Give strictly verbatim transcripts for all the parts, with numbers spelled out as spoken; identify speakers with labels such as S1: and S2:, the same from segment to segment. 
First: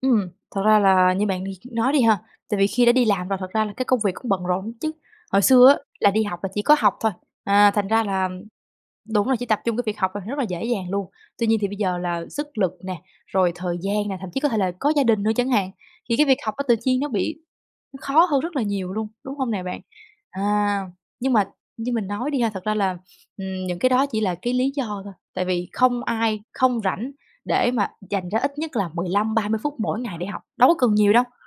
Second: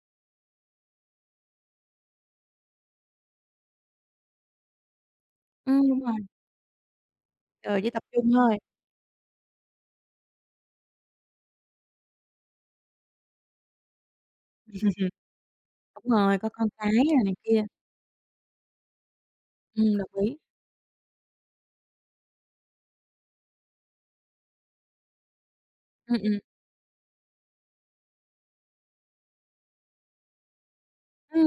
S1: Ừm, thật ra là như bạn đi nói đi ha, tại vì khi đã đi làm rồi thật ra là cái công việc cũng bận rộn ứn chứ, hồi xưa á
S2: Ừm, đúng
S1: là
S2: rồi.
S1: đi học là chỉ có học thôi, à,
S2: Giờ
S1: thành
S2: chỉ tập
S1: ra là
S2: trung thôi.
S1: đúng là chỉ tập trung cái việc học thôi, rất là dễ dàng luôn. Tuy nhiên thì bây giờ là sức lực nè, rồi thời gian nè, thậm chí có thể là có gia đình nữa chẳng hạn,
S2: Đúng
S1: thì cái
S2: rồi,
S1: việc
S2: có
S1: học á
S2: con
S1: tự
S2: cái
S1: nhiên nó
S2: rồi này
S1: bị
S2: kia.
S1: nó khó hơn rất là nhiều luôn, đúng hông nè bạn?
S2: Ừm, đồng ý.
S1: À, nhưng mà như mình nói đi ha, thật ra là, ừm, những cái đó chỉ là cái lý do thôi, tại vì không
S2: Ừm, ừm.
S1: ai không rảnh để mà dành ra ít nhất là mười lăm, ba mươi phút mỗi ngày để học, đâu có cần nhiều đâu.
S2: Ừm.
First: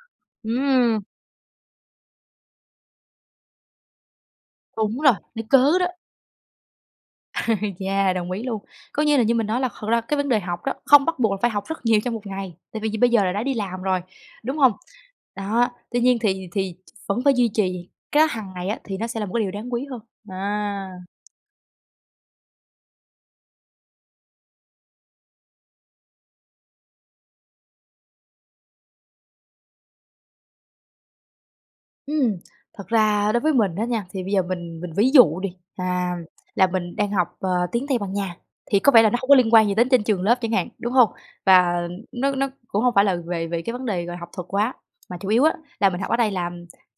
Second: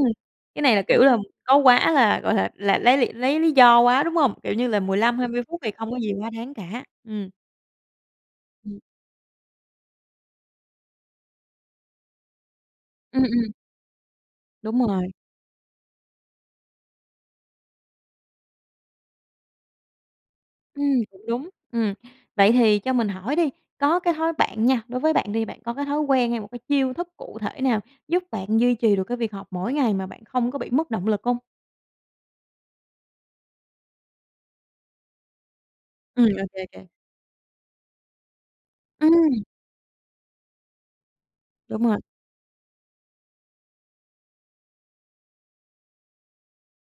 S2: Cái này là, kiểu
S1: Ừm.
S2: là, có quá là gọi là, là lấy lỵ lấy lý do quá, đúng hông? Kiểu như là, mười
S1: Đúng rồi,
S2: lăm, hai mươi
S1: lấy
S2: phút thì
S1: cớ đó.
S2: không có gì quá đáng cả, ừm.
S1: Yeah, đồng ý luôn.
S2: Ừm.
S1: Coi như là như mình nói là thật ra cái vấn đề học đó, không bắt buộc là phải học rất nhiều trong một ngày, tại vì giờ bây
S2: Ừm,
S1: giờ là đã
S2: ừm.
S1: đi làm rồi, đúng hông?
S2: Đúng rồi.
S1: Đó, tuy nhiên thì thì vẫn phải duy trì cái đó hằng ngày á thì nó sẽ là một cái điều đáng quý hơn, à.
S2: Ừm, cũng đúng, ừm. Vậy thì cho mình hỏi đi, có cái thói bạn nha, đối với bạn đi bạn có cái thói quen hay một cái chiêu thức cụ thể nào giúp bạn duy trì được cái việc học mỗi ngày mà bạn không có bị mất động lực hông?
S1: Ừm, thật ra đối với mình á nha, thì bây giờ mình mình ví dụ đi, à,
S2: Ừm, ô kê, ô
S1: là
S2: kê.
S1: mình đang học, ờ, tiếng Tây Ban Nha, thì có vẻ là nó hông có
S2: Ừm.
S1: liên quan gì đến trên trường lớp chẳng hạn, đúng hông? Và
S2: Đúng rồi.
S1: nó nó cũng hông phải là về về cái vấn đề, gọi là, học thuật quá, mà chủ yếu á là mình học ở đây là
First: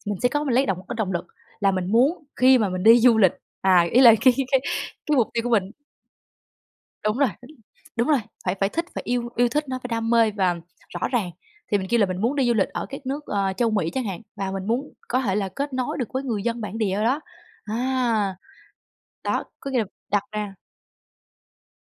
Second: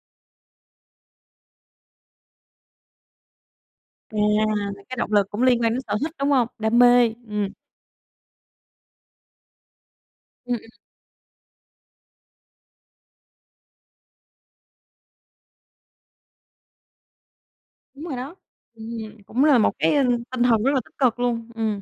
S1: mình sẽ có mình lấy động một cái động lực là mình muốn khi mà mình đi du lịch à, ý là
S2: À,
S1: cái cái
S2: là cái động
S1: cái mục
S2: lực cũng
S1: tiêu của
S2: liên quan
S1: mình.
S2: đến sở thích, đúng hông? Đam mê,
S1: Đúng rồi,
S2: ừm.
S1: đúng rồi, phải phải thích phải yêu yêu thích nó, phải đam mê
S2: Ừm,
S1: và
S2: ừm.
S1: rõ ràng. Thì mình kêu là mình muốn đi du lịch ở các nước, ờ, Châu Mỹ chẳng hạn và mình muốn có thể là kết nối được với người dân bản địa ở đó á,
S2: Đúng rồi đó,
S1: à,
S2: ừm,
S1: đó,
S2: cũng là một
S1: có nghĩa là
S2: cái, a,
S1: đặt
S2: tinh
S1: ra
S2: thần rất là tích cực luôn, ừm.